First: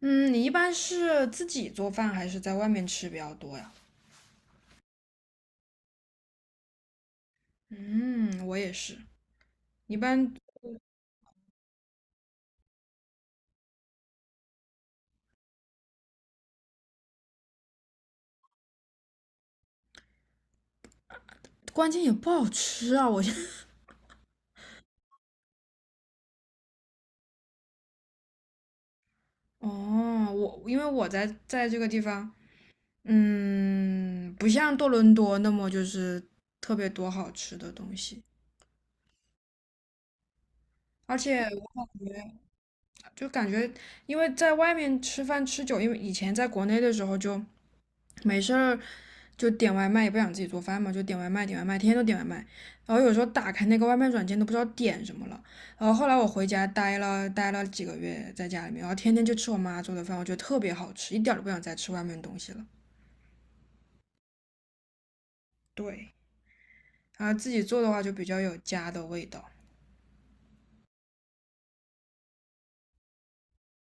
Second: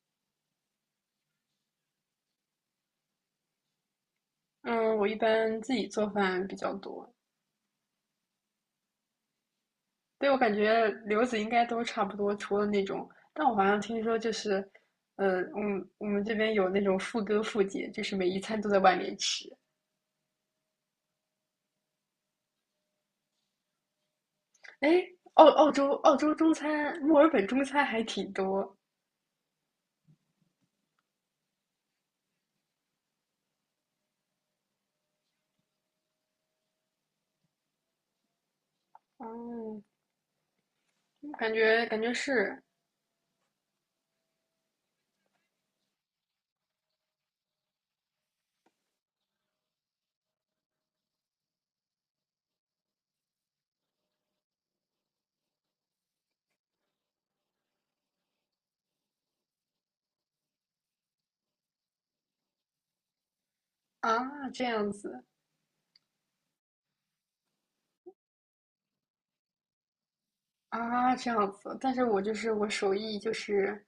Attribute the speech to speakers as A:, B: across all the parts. A: 嗯，你一般是自己做饭还是在外面吃比较多呀？
B: 嗯，我一般自己做饭比较多。
A: 嗯，我也是，一
B: 对，
A: 般，
B: 我感觉留子应该都差不多，除了那种，但我好像听说就是，我们这边有那种父哥父姐，就是每一餐都在外面吃。
A: 关键也不好吃啊！我现在
B: 哎，澳洲中餐，墨尔本中餐还挺多。
A: 哦，我因为我在这个地方，嗯，不像多伦多那么就是特别多好吃的东西，
B: 哦，
A: 而且
B: 感
A: 我
B: 觉感
A: 感
B: 觉
A: 觉
B: 是
A: 就感觉，因为在外面吃饭吃久，因为以前在国内的时候就没事儿就点外卖，也不想自己做饭嘛，就点外卖，点外卖，天天都点外卖。然后有时候打开那个外卖软件都不知道点什么了。然后后来我回家待了几个月，在家里面，然后天天就吃我妈做的饭，我觉得特别好吃，一点都不想再吃外面的东西了。
B: 啊，这样子。
A: 对，然后自己做的话就比较有家的味道。
B: 啊，这样子，但是我就是我手艺就是，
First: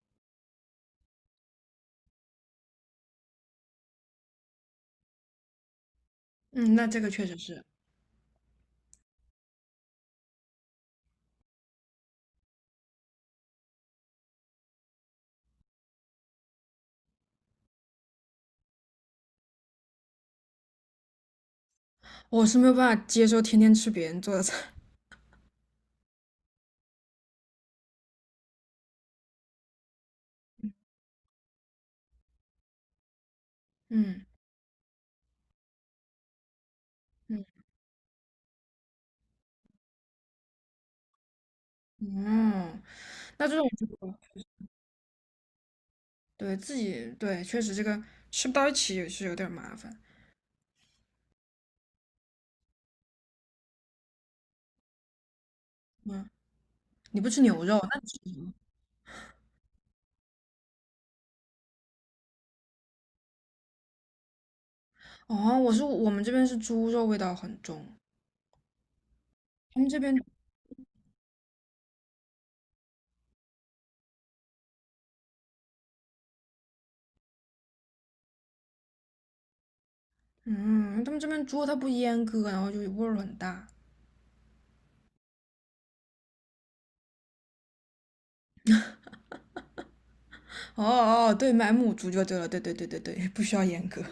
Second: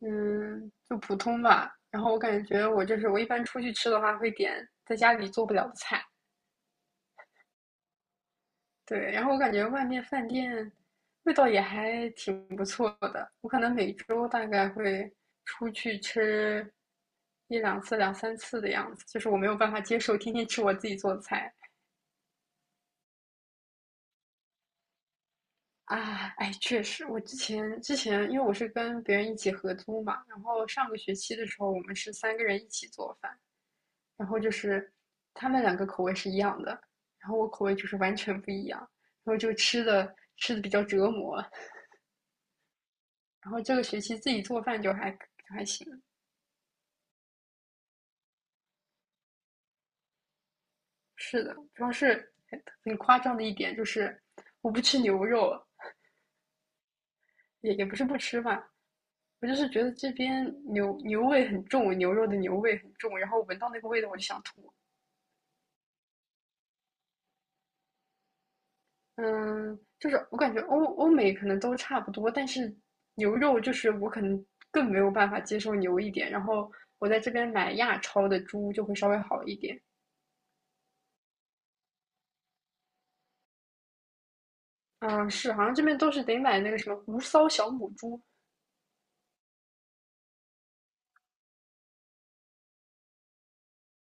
B: 嗯，就普通吧。然后我感觉我就是我一般出去吃的话会点在家里做不了的菜，
A: 嗯，那这个确实是，
B: 对。然后我感觉外面饭店味道也还挺不错的。我可能每周大概会出去吃一两次、两三次的样子，就是我没有办法接受天天吃我自己做的菜。
A: 我是没有办法接受天天吃别人做的菜。
B: 啊，哎，确实，我之前，因为我是跟别人一起合租嘛，然后上个学期的时候，我们是三个人一起做饭，
A: 嗯
B: 然后就是他们2个口味是一样的，然后
A: 嗯
B: 我口味就是完全不一样，然后就吃的比较折磨，
A: 嗯。那
B: 然
A: 这
B: 后
A: 种
B: 这个
A: 就
B: 学期自己做饭就还就还行，
A: 对，自己，对，确实这个吃不到一起也是有点儿麻烦。
B: 是的，主要是很夸张的一点就是我不吃牛肉，
A: 嗯，你不吃牛
B: 也
A: 肉？
B: 也不
A: 那
B: 是不吃吧，我就是觉得这边牛味很重，牛肉的牛味很重，然后闻到那个味道我就想吐。
A: 哦，我们这边是猪肉味道很重，
B: 嗯，
A: 他们这
B: 就
A: 边
B: 是我感觉欧美可能都差不多，但是牛肉就是我可能更没有办法接受牛一点，然后我在这边买亚超的猪就会稍微好一点。
A: 嗯，他们这边猪它不阉割，然后就味儿很大。
B: 嗯，是，好像这边都是得买那个什么无骚小母猪。
A: 哦哦，对，买母猪就对了，对对对对对，不需要阉割。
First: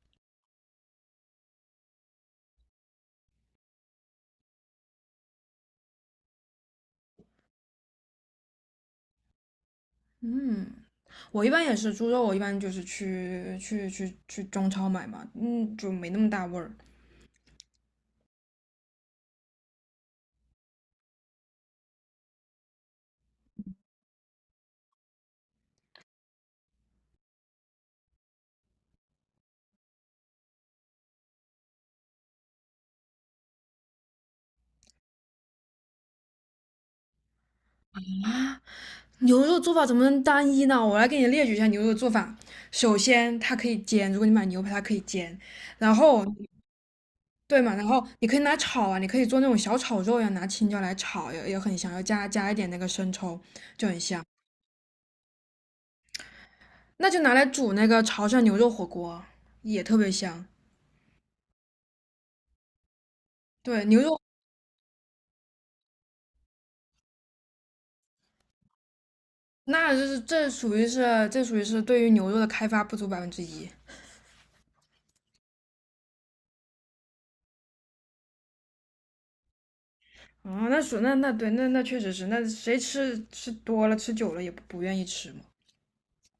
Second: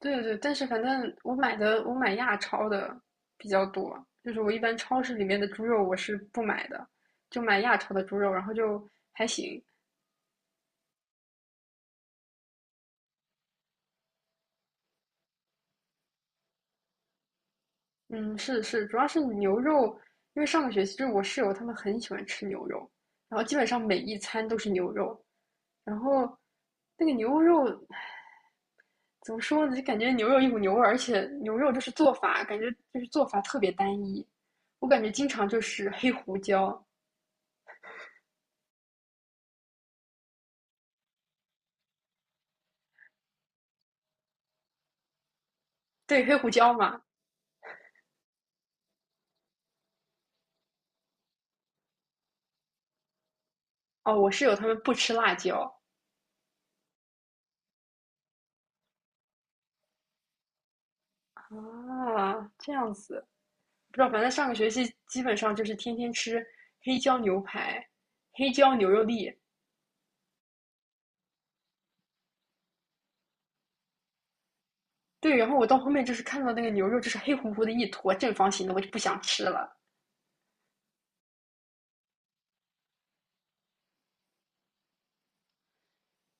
B: 对对对，但是反正我买亚超的比较多，就是我一般超市里面的猪肉我是不买的，就买亚超的猪肉，然后就还行。
A: 嗯，我一般也是猪肉，我一般就是去中超买嘛，嗯，就没那么大味儿。
B: 嗯，是是，主要是牛肉，因为上个学期就是我室友他们很喜欢吃牛肉，然后基本上每一餐都是牛肉，然后那个牛肉怎么说呢，就感觉牛肉一股牛味儿，而且牛肉就是做法，感觉就是做法特别单一，我感觉经常就是黑胡椒，
A: 啊牛肉做法怎么能单一呢？我来给你列举一下牛肉做法。首先，它可以煎，如果你买牛排，它可以煎。然
B: 对，
A: 后，
B: 黑胡椒嘛，
A: 对嘛，然后你可以拿炒啊，你可以做那种小炒肉呀，拿青椒来炒，也很香，要加一点那个生抽，就很
B: 哦，
A: 香。
B: 我室友他们不吃辣椒
A: 那就拿来煮那个潮汕牛肉火锅，也特别香。
B: 啊，这样子，
A: 对，
B: 不
A: 牛
B: 知道，
A: 肉，
B: 反正上个学期基本上就是天天吃黑椒牛排、黑椒牛肉粒。
A: 那就是这属于是对于牛肉的开发不足百分之一。
B: 对，然后我到后面就是看到那个牛肉就是黑乎乎的一坨正方形的，我就不想吃了。
A: 哦，那属那那对那那确实是，那谁吃多了吃久了也不愿意吃嘛。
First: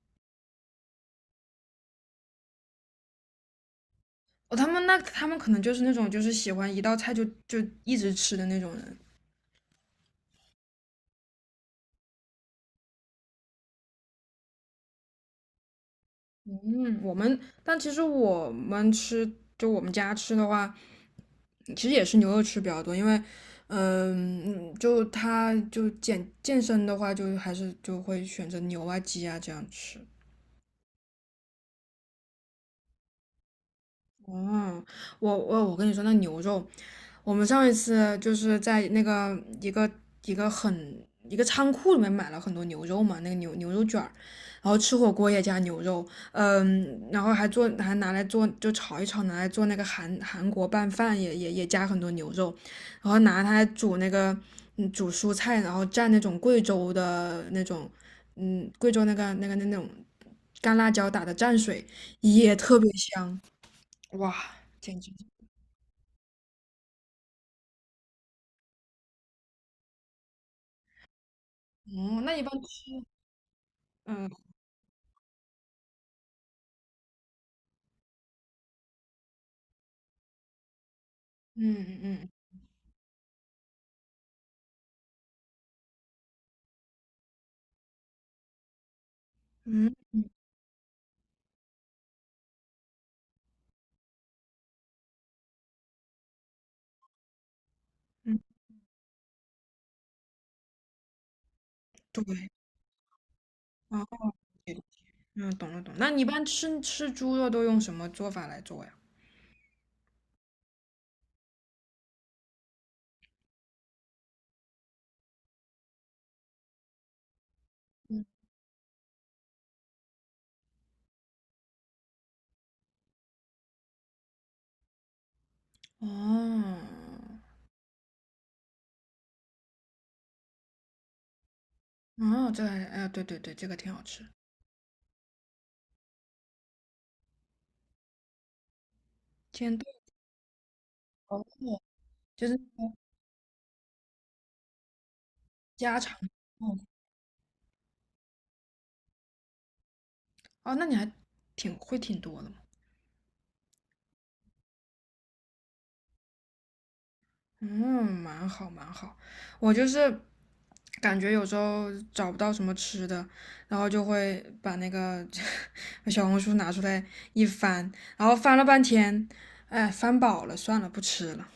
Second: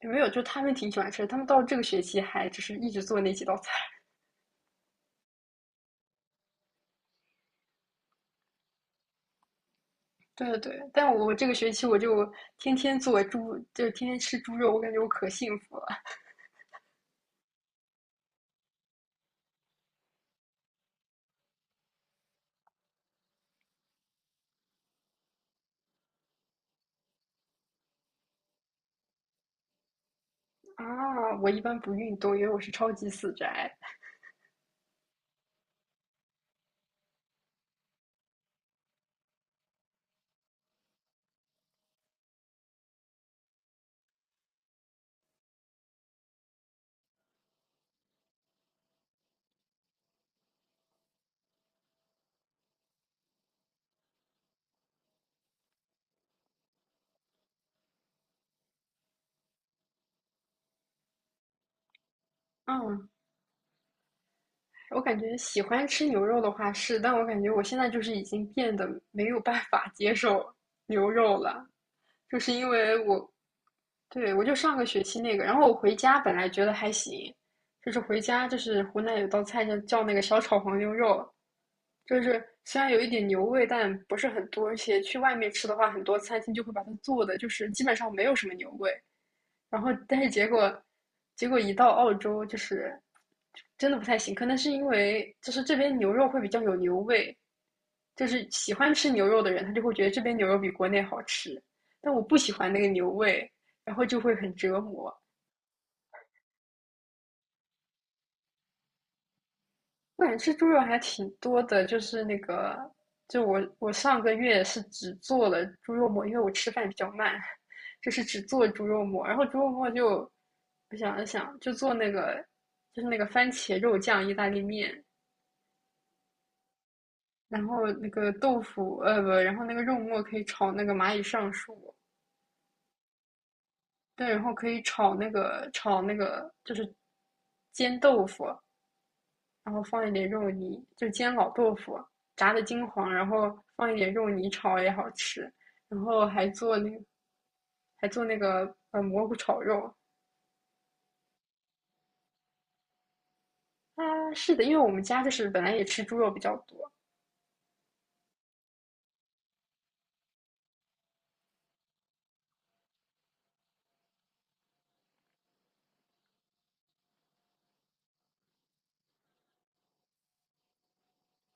B: 有没有，就他们挺喜欢吃的他们到这个学期还就是一直做那几道菜。
A: 哦，他们可能就是那种就是喜欢一道菜就一直吃的那种人。
B: 对对对，但我这个学期我就天天做猪，就是天天吃猪肉，我感觉我可幸福了
A: 嗯，我们，但其实我们吃，就我们家吃的话，其实也是牛肉吃比较多，因为嗯，就他就健身的话，就还是就会选择牛啊鸡啊这样吃。
B: 啊！我一般不运动，因为我是超级死宅。
A: 哦，我跟你说，那牛肉，我们上一次就是在那个一个很一个仓库里面买了很多牛肉嘛，那个牛肉卷儿，然后吃火锅也加牛肉，嗯，然后还拿来做就炒一炒，拿来做那个韩国拌饭也加很多牛肉，然后拿它来煮那个煮蔬菜，然后蘸那种贵州的那种嗯贵州那个那个那那种干辣椒打的蘸水也特别
B: 嗯，
A: 香。哇，简
B: 我
A: 直！
B: 感觉喜欢吃牛肉的话是，但我感觉我现在就是已经变得没有办法接受牛肉了，
A: 哦，那
B: 就
A: 一般
B: 是因
A: 吃，
B: 为我对，我
A: 嗯
B: 就上个学期那个，然后我回家本来觉得还行，就是回家就是湖南有道菜叫那个小炒黄牛肉，
A: 嗯
B: 就
A: 嗯
B: 是虽然有一点牛味，但不是很多，而且去外面吃的话，很多餐厅就会把它做的就是基本上没有什么牛味，然后
A: 嗯
B: 但是结果一到澳洲就是真的不太行，可能是因为就是这边牛肉会比较有牛味，就
A: 嗯，
B: 是喜欢吃牛肉的人他就会觉得这边牛肉比国内好吃，但我不
A: 对，
B: 喜欢那个牛味。然
A: 啊，
B: 后就会很折
A: 对，
B: 磨。
A: 嗯，懂了懂了。那你一般吃猪肉都用什么做法来做呀？
B: 我感觉吃猪肉还挺多的，就是那个，就我上个月是只做了猪肉末，因为我吃饭比较慢，就是只做猪肉末。然后猪肉末就，我想了想，就做那个，就是那个番茄肉酱意大利面，
A: 哦，
B: 然后那个豆腐，不，然后那个肉末可以炒那个蚂蚁上树，
A: 哦，这还，哎，对对对，这个挺好吃，
B: 对，然后可以炒那个就是煎豆腐，然
A: 煎
B: 后
A: 炖，
B: 放一点肉泥，就煎
A: 哦，
B: 老豆腐，
A: 就
B: 炸
A: 是
B: 的金
A: 那个
B: 黄，然后放一点肉泥炒也好吃。
A: 家
B: 然
A: 常。
B: 后
A: 哦，
B: 还做那个蘑菇炒肉
A: 哦，那你还挺多的。
B: 啊，是的，因为我们家就是本来也吃猪肉比较多，
A: 嗯，蛮好蛮好。我就是感觉有时候找不到什么吃的，然后就会把那个 把小红书拿出来一翻，然后翻了半天，哎，翻饱了，算了，不吃了。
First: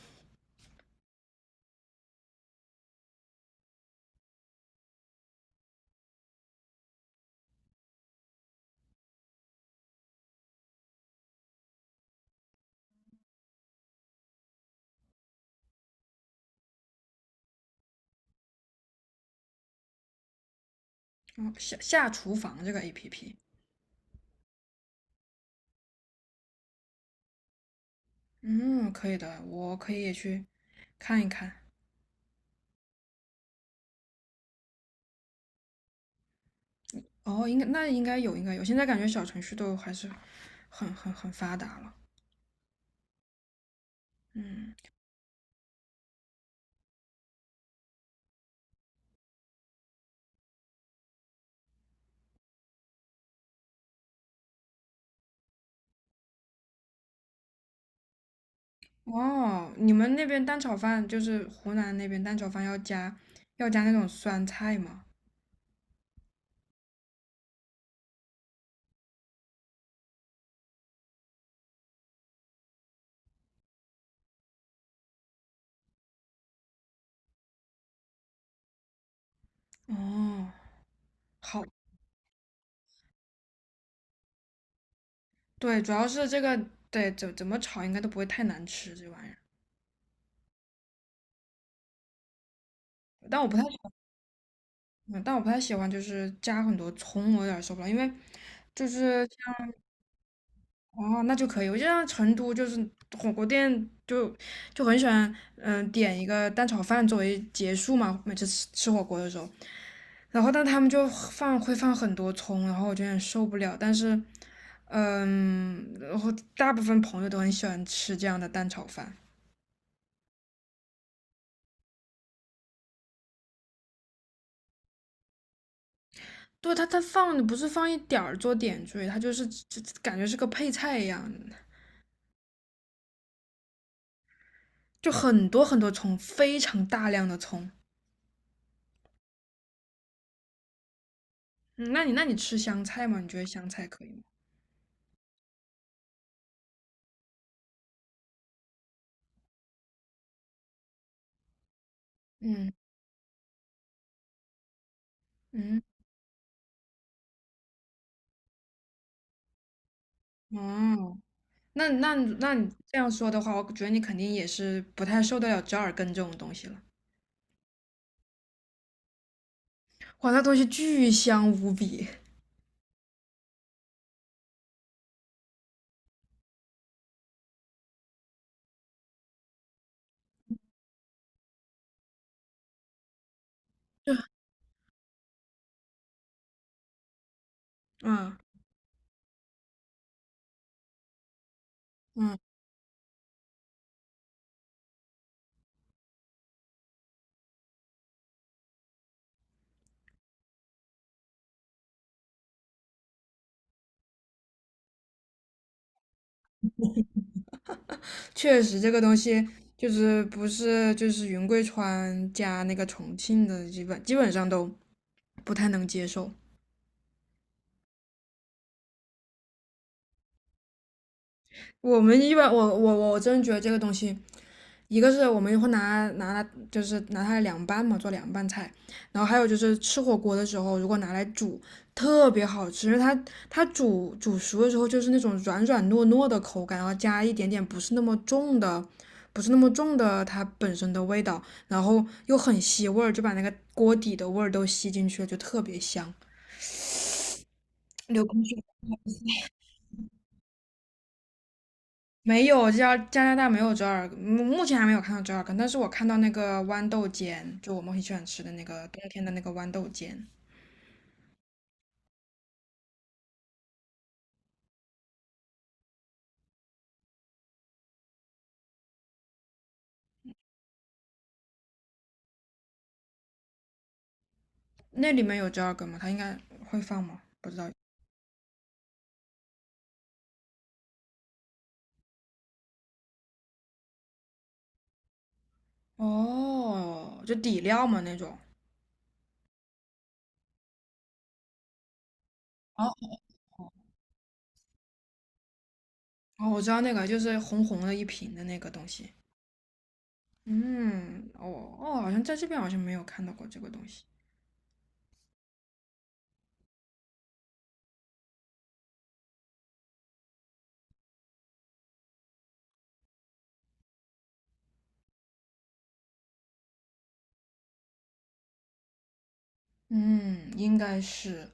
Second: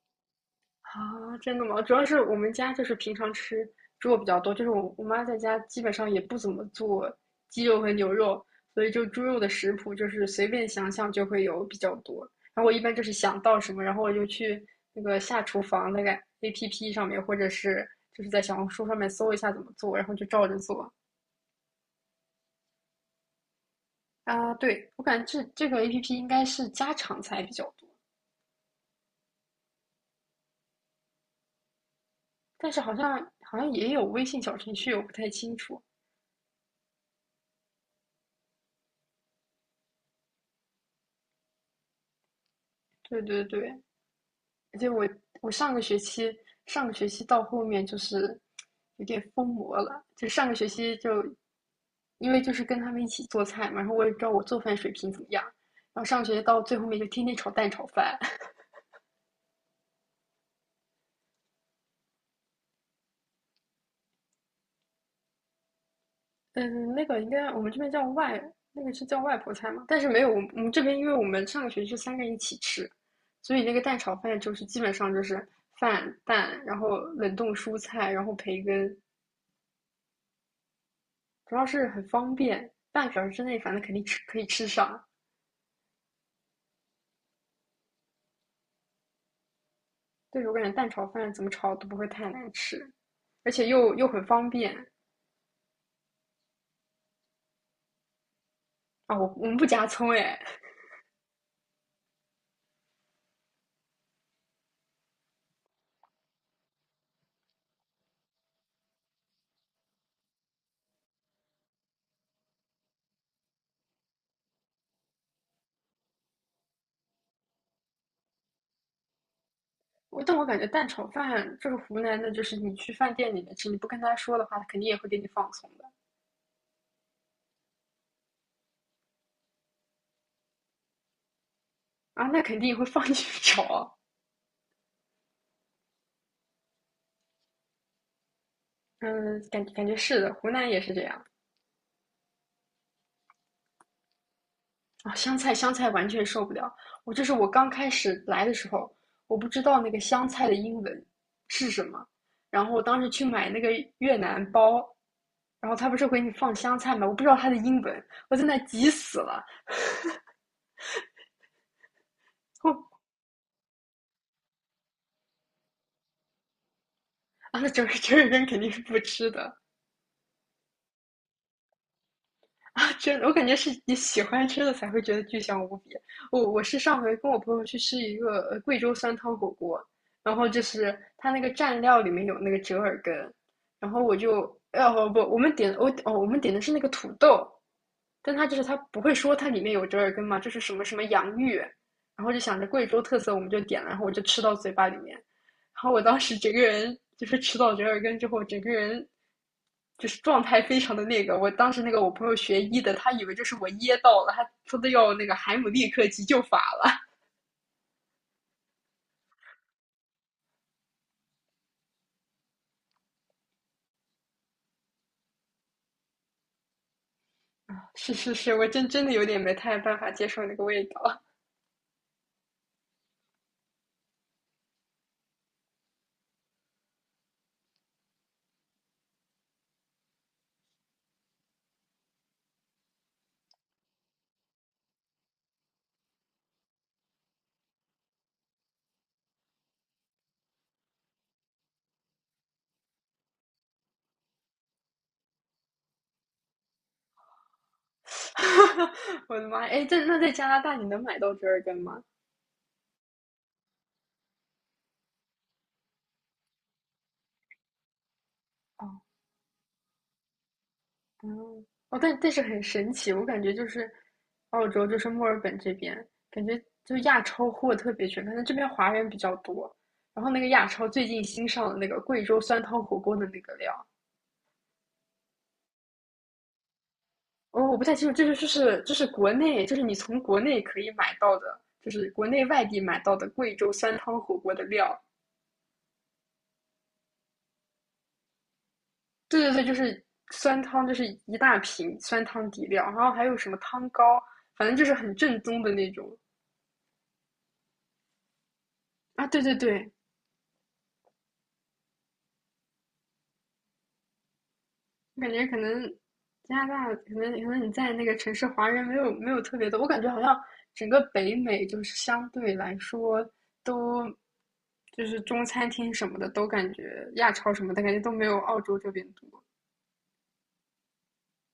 B: 啊，真的吗？主要是我们家就是平常吃猪肉比较多，就是我妈在家基本上也不怎么做鸡肉和牛肉，所以就猪肉的食谱就是随便想想就会有比较多。然后我一般就是想到什么，然后我就去那个下厨房那个 APP 上面，或者是就是在小红书上面搜一下怎么做，然后就照着做。
A: 哦，下厨房这个 APP,
B: 啊，对，我感觉这个 APP 应该是家常菜比较多，
A: 嗯，可以的，我可以也去看一看。
B: 但是好像也有微信小程序，我不太清楚。
A: 哦，应该有，应该有。现在感觉小程序都还是很发达了。
B: 对对对。
A: 嗯。
B: 而且我上个学期到后面就是有点疯魔了，就上个学期就因为就是跟他们一起做菜嘛，然后我也不知道我做饭水平怎么样，然后上个学期到最后面就天天炒蛋炒饭，
A: 哦，你们那边蛋炒饭就是湖南那边蛋炒饭要加那种酸菜吗？
B: 嗯，那个应该我们这边那个是叫外婆菜嘛，但是没有我们这边，因为我们上个学期是三个人一起吃，所以那个蛋炒饭就是基本上就是饭蛋，然后冷冻蔬菜，然后培根，
A: 哦，
B: 主
A: 好，
B: 要是很方便，半个小时之内反正肯定可以吃上。
A: 对，主要是这个，对，怎么炒应该都不会太难吃这玩意儿。
B: 对，我感觉蛋炒饭怎么炒都不会太难吃，
A: 但我
B: 而
A: 不太
B: 且
A: 喜
B: 又很方便
A: 但我不太喜欢就是加很多葱，我有点受不了，因为就
B: 啊！
A: 是
B: 我我
A: 像
B: 们不加葱哎，
A: 哦，那就可以。我就像成都就是火锅店就很喜欢，嗯、点一个蛋炒饭作为结束嘛，每次吃火锅的时候，然后但他们会放很多葱，然后我就有点受不了。但是，嗯，然后大部分朋友都很喜欢吃这样的蛋炒饭。
B: 但我感觉蛋炒饭这个湖南的，就是你去饭店里面吃，你不跟他说的话，他肯定也会给你放葱的
A: 对，它放的不是放一点儿做点缀，它就感觉是个配菜一样，
B: 啊，那肯定也会放 进去炒。
A: 就很多很多葱，非常大量的葱。
B: 嗯，感觉是的，湖南也是这样。
A: 嗯，那你吃香菜吗？你觉得香菜可以吗？
B: 啊，香菜香菜完全受不了。我就是我刚开始来的时候，我不知道那个香菜的英文是什么，然
A: 嗯。
B: 后我当时去买那个越南包，然后
A: 嗯，
B: 他不是给你放香菜吗？我不知道它的英文，我在那急死了。
A: 哦，那你
B: 后
A: 这样说的话，我觉得你肯定也是不太受得了折耳根这种东西了。
B: 啊，那整个人肯定是不吃的。
A: 哇，那东西巨香无比。
B: 真的，我感觉是你喜欢吃的才会觉得巨香无比。我是上回跟我朋友去吃一个贵州酸汤火锅，然后就是它那个蘸料里面有那个折耳根，然后
A: 对，
B: 我就不不，我们点我哦我们点的是那个土豆，但
A: 嗯
B: 它就是它不会说它里面有折耳根嘛，就是什么什么洋芋，然后
A: 嗯，
B: 就想着贵州特色我们就点了，然后我就吃到嘴巴里面，然后我当时整个人就是吃到折耳根之后，整个人就是状态非常的那个。我当时那个我朋友学医的，他以为就是我噎到了，他说的要那个海姆立克急救法了。
A: 确实这个东西就是不是就是云贵川加那个重庆的，基本上都不太能接受。
B: 是是是，我真的有点没太办法接受那个味道。
A: 我们一般，我真觉得这个东西，一个是我们会拿它，就是拿它来凉拌嘛，做凉拌菜。然后还有就是吃火锅的时候，如果拿来煮，特别好吃，因为它煮熟的时候就是那种软软糯糯的口感，然后加一点点不是那么重的，不是那么重的它本身的味道，然后又很吸味儿，就把那个锅底的味儿都吸进去了，就特别香。流口水，
B: 我的妈哎，那在加拿大你能买到折耳根吗？
A: 没有，加拿大没有折耳根，目前还没有看到折耳根，但是我看到那个豌豆尖，就我们很喜欢吃的那个
B: 哦，
A: 冬天的那个豌豆尖，
B: 嗯，哦，但是很神奇，我感觉就是澳洲，就是墨尔本这边，感觉就亚超货特别全，可能这边华人比较多。然后那个亚超最近新上的那个贵州酸汤火锅的那个料，
A: 那里面有折耳根吗？它应该会放吗？不知
B: 哦，
A: 道。
B: 我不太清楚，这是就是国内，就是你从国内可以买到的，就是国内外地买到的贵州酸汤火锅的料。
A: 哦，就底料嘛那种。
B: 对对对，就是酸汤，就是一大瓶酸汤底料，
A: 哦
B: 然后还有什么汤膏，反正就是很正宗的那种
A: 哦，我知道那个，就是红红的一瓶的那个东西。
B: 啊。对对对，
A: 嗯，哦哦，好像在这边好像没有看到过这个东西。
B: 我感觉可能加拿大，可能你在那个城市华人没有特别多，我感觉好像整个北美就是相对来说都就是中餐厅什么的都感觉亚超什么的感觉都没有澳洲这边多。
A: 嗯，应该是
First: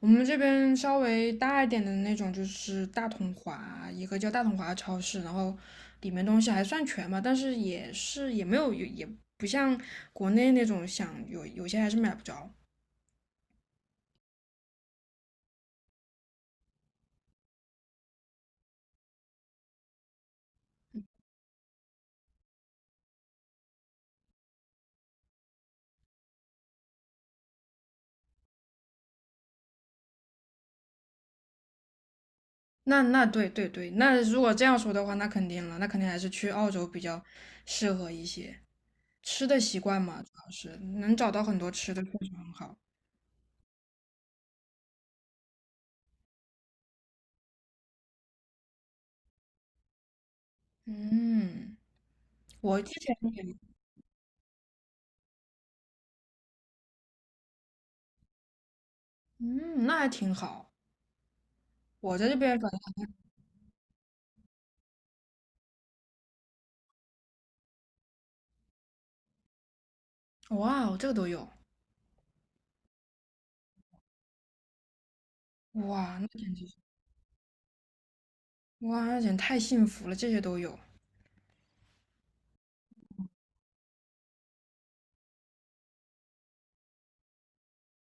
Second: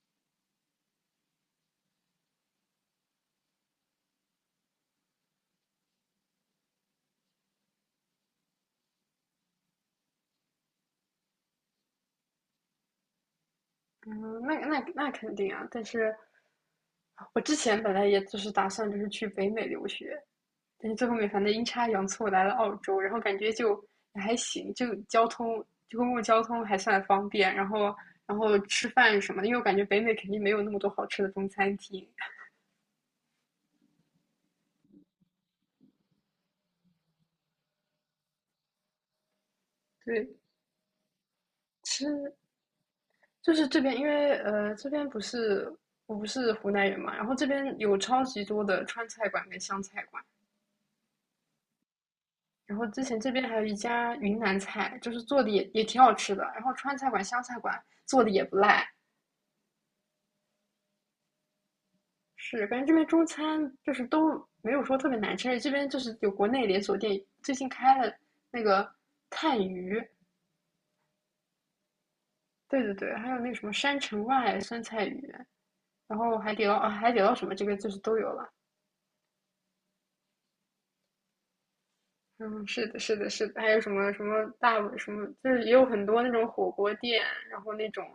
A: 我们这边稍微大一点的那种，就是大统华，一个叫大统华的超市，然后里面东西还算全吧，但是也是，也没有，也不像国内那种，想有些还是买不着。
B: 嗯，那肯定啊，但是我之前本来也就是打算就是去北美留学，但是最后面反正阴差阳错来了澳洲，然后感觉就还行，就交通就公共交通还算方便，然后吃饭什么的因为我感觉北美肯定没有那么多好吃的中餐厅。
A: 那对对对，那如果这样说的话，那肯定了，那肯定还是去澳洲比较适合一些。吃的习惯嘛，主
B: 对，
A: 要是能找到很多吃的，确实
B: 吃
A: 很好。
B: 就是这边，因为这边不是我不是湖南人嘛，然后这边有超级多的川菜馆跟湘菜馆。
A: 嗯，
B: 然
A: 我
B: 后
A: 之
B: 之
A: 前
B: 前这边
A: 也，
B: 还有一家云南菜，就是做的也挺好吃的。然后川菜馆、湘菜馆做的也不赖。
A: 嗯，那还挺好。我在这边。
B: 是，感觉这边中餐就是都没有说特别难吃，而且这边就是有国内连锁店，最近开了那个炭鱼，
A: 哇哦，这个都有，
B: 对对对，还有那个什么山城外酸菜鱼，
A: 哇，
B: 然
A: 那
B: 后
A: 简
B: 海
A: 直，
B: 底捞啊，海底捞什么这边就是都有了。
A: 哇，那简直太幸福了，这些都有，
B: 嗯，是的，是的，是的，还有什么什么大碗什么，就是也有很多那种火锅店，然后那种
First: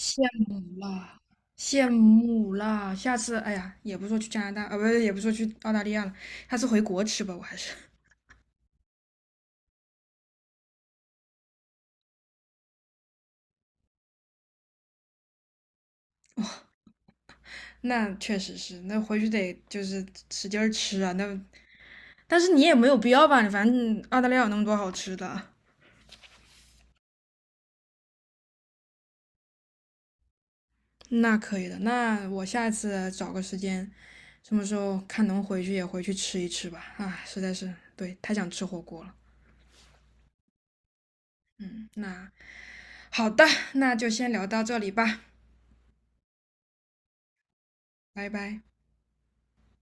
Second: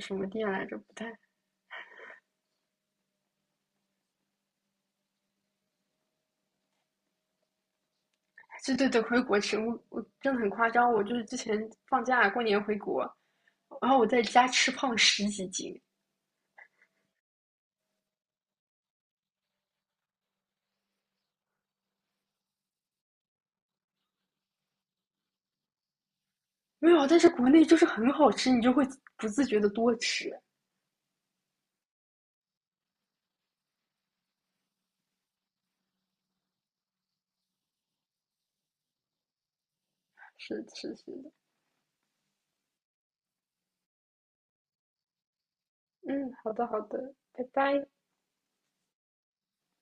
B: 什么店来着，
A: 慕
B: 不太，
A: 啦，羡慕啦，下次，哎呀，也不说去加拿大，啊，不是，也不说去澳大利亚了，下次回国吃吧，我还是，
B: 对对对，回国吃，我真的很夸张，我就是之前放假过年回国，然后我在家吃胖十几斤，
A: 那确实是，那回去得就是使劲儿吃啊，那，但是你也没有必要吧，反正澳大利亚有那么多好吃的，
B: 没有，但是国内就是很好吃，你就会不自觉的多吃。
A: 那可以的，那我下次找个时间，什么时候看能回去也回去吃一吃吧，啊，实在是，对，太想吃火锅了，
B: 是是是的，
A: 嗯，那。好的，那就先聊到这里吧，
B: 嗯，好的好的，拜拜。
A: 拜拜。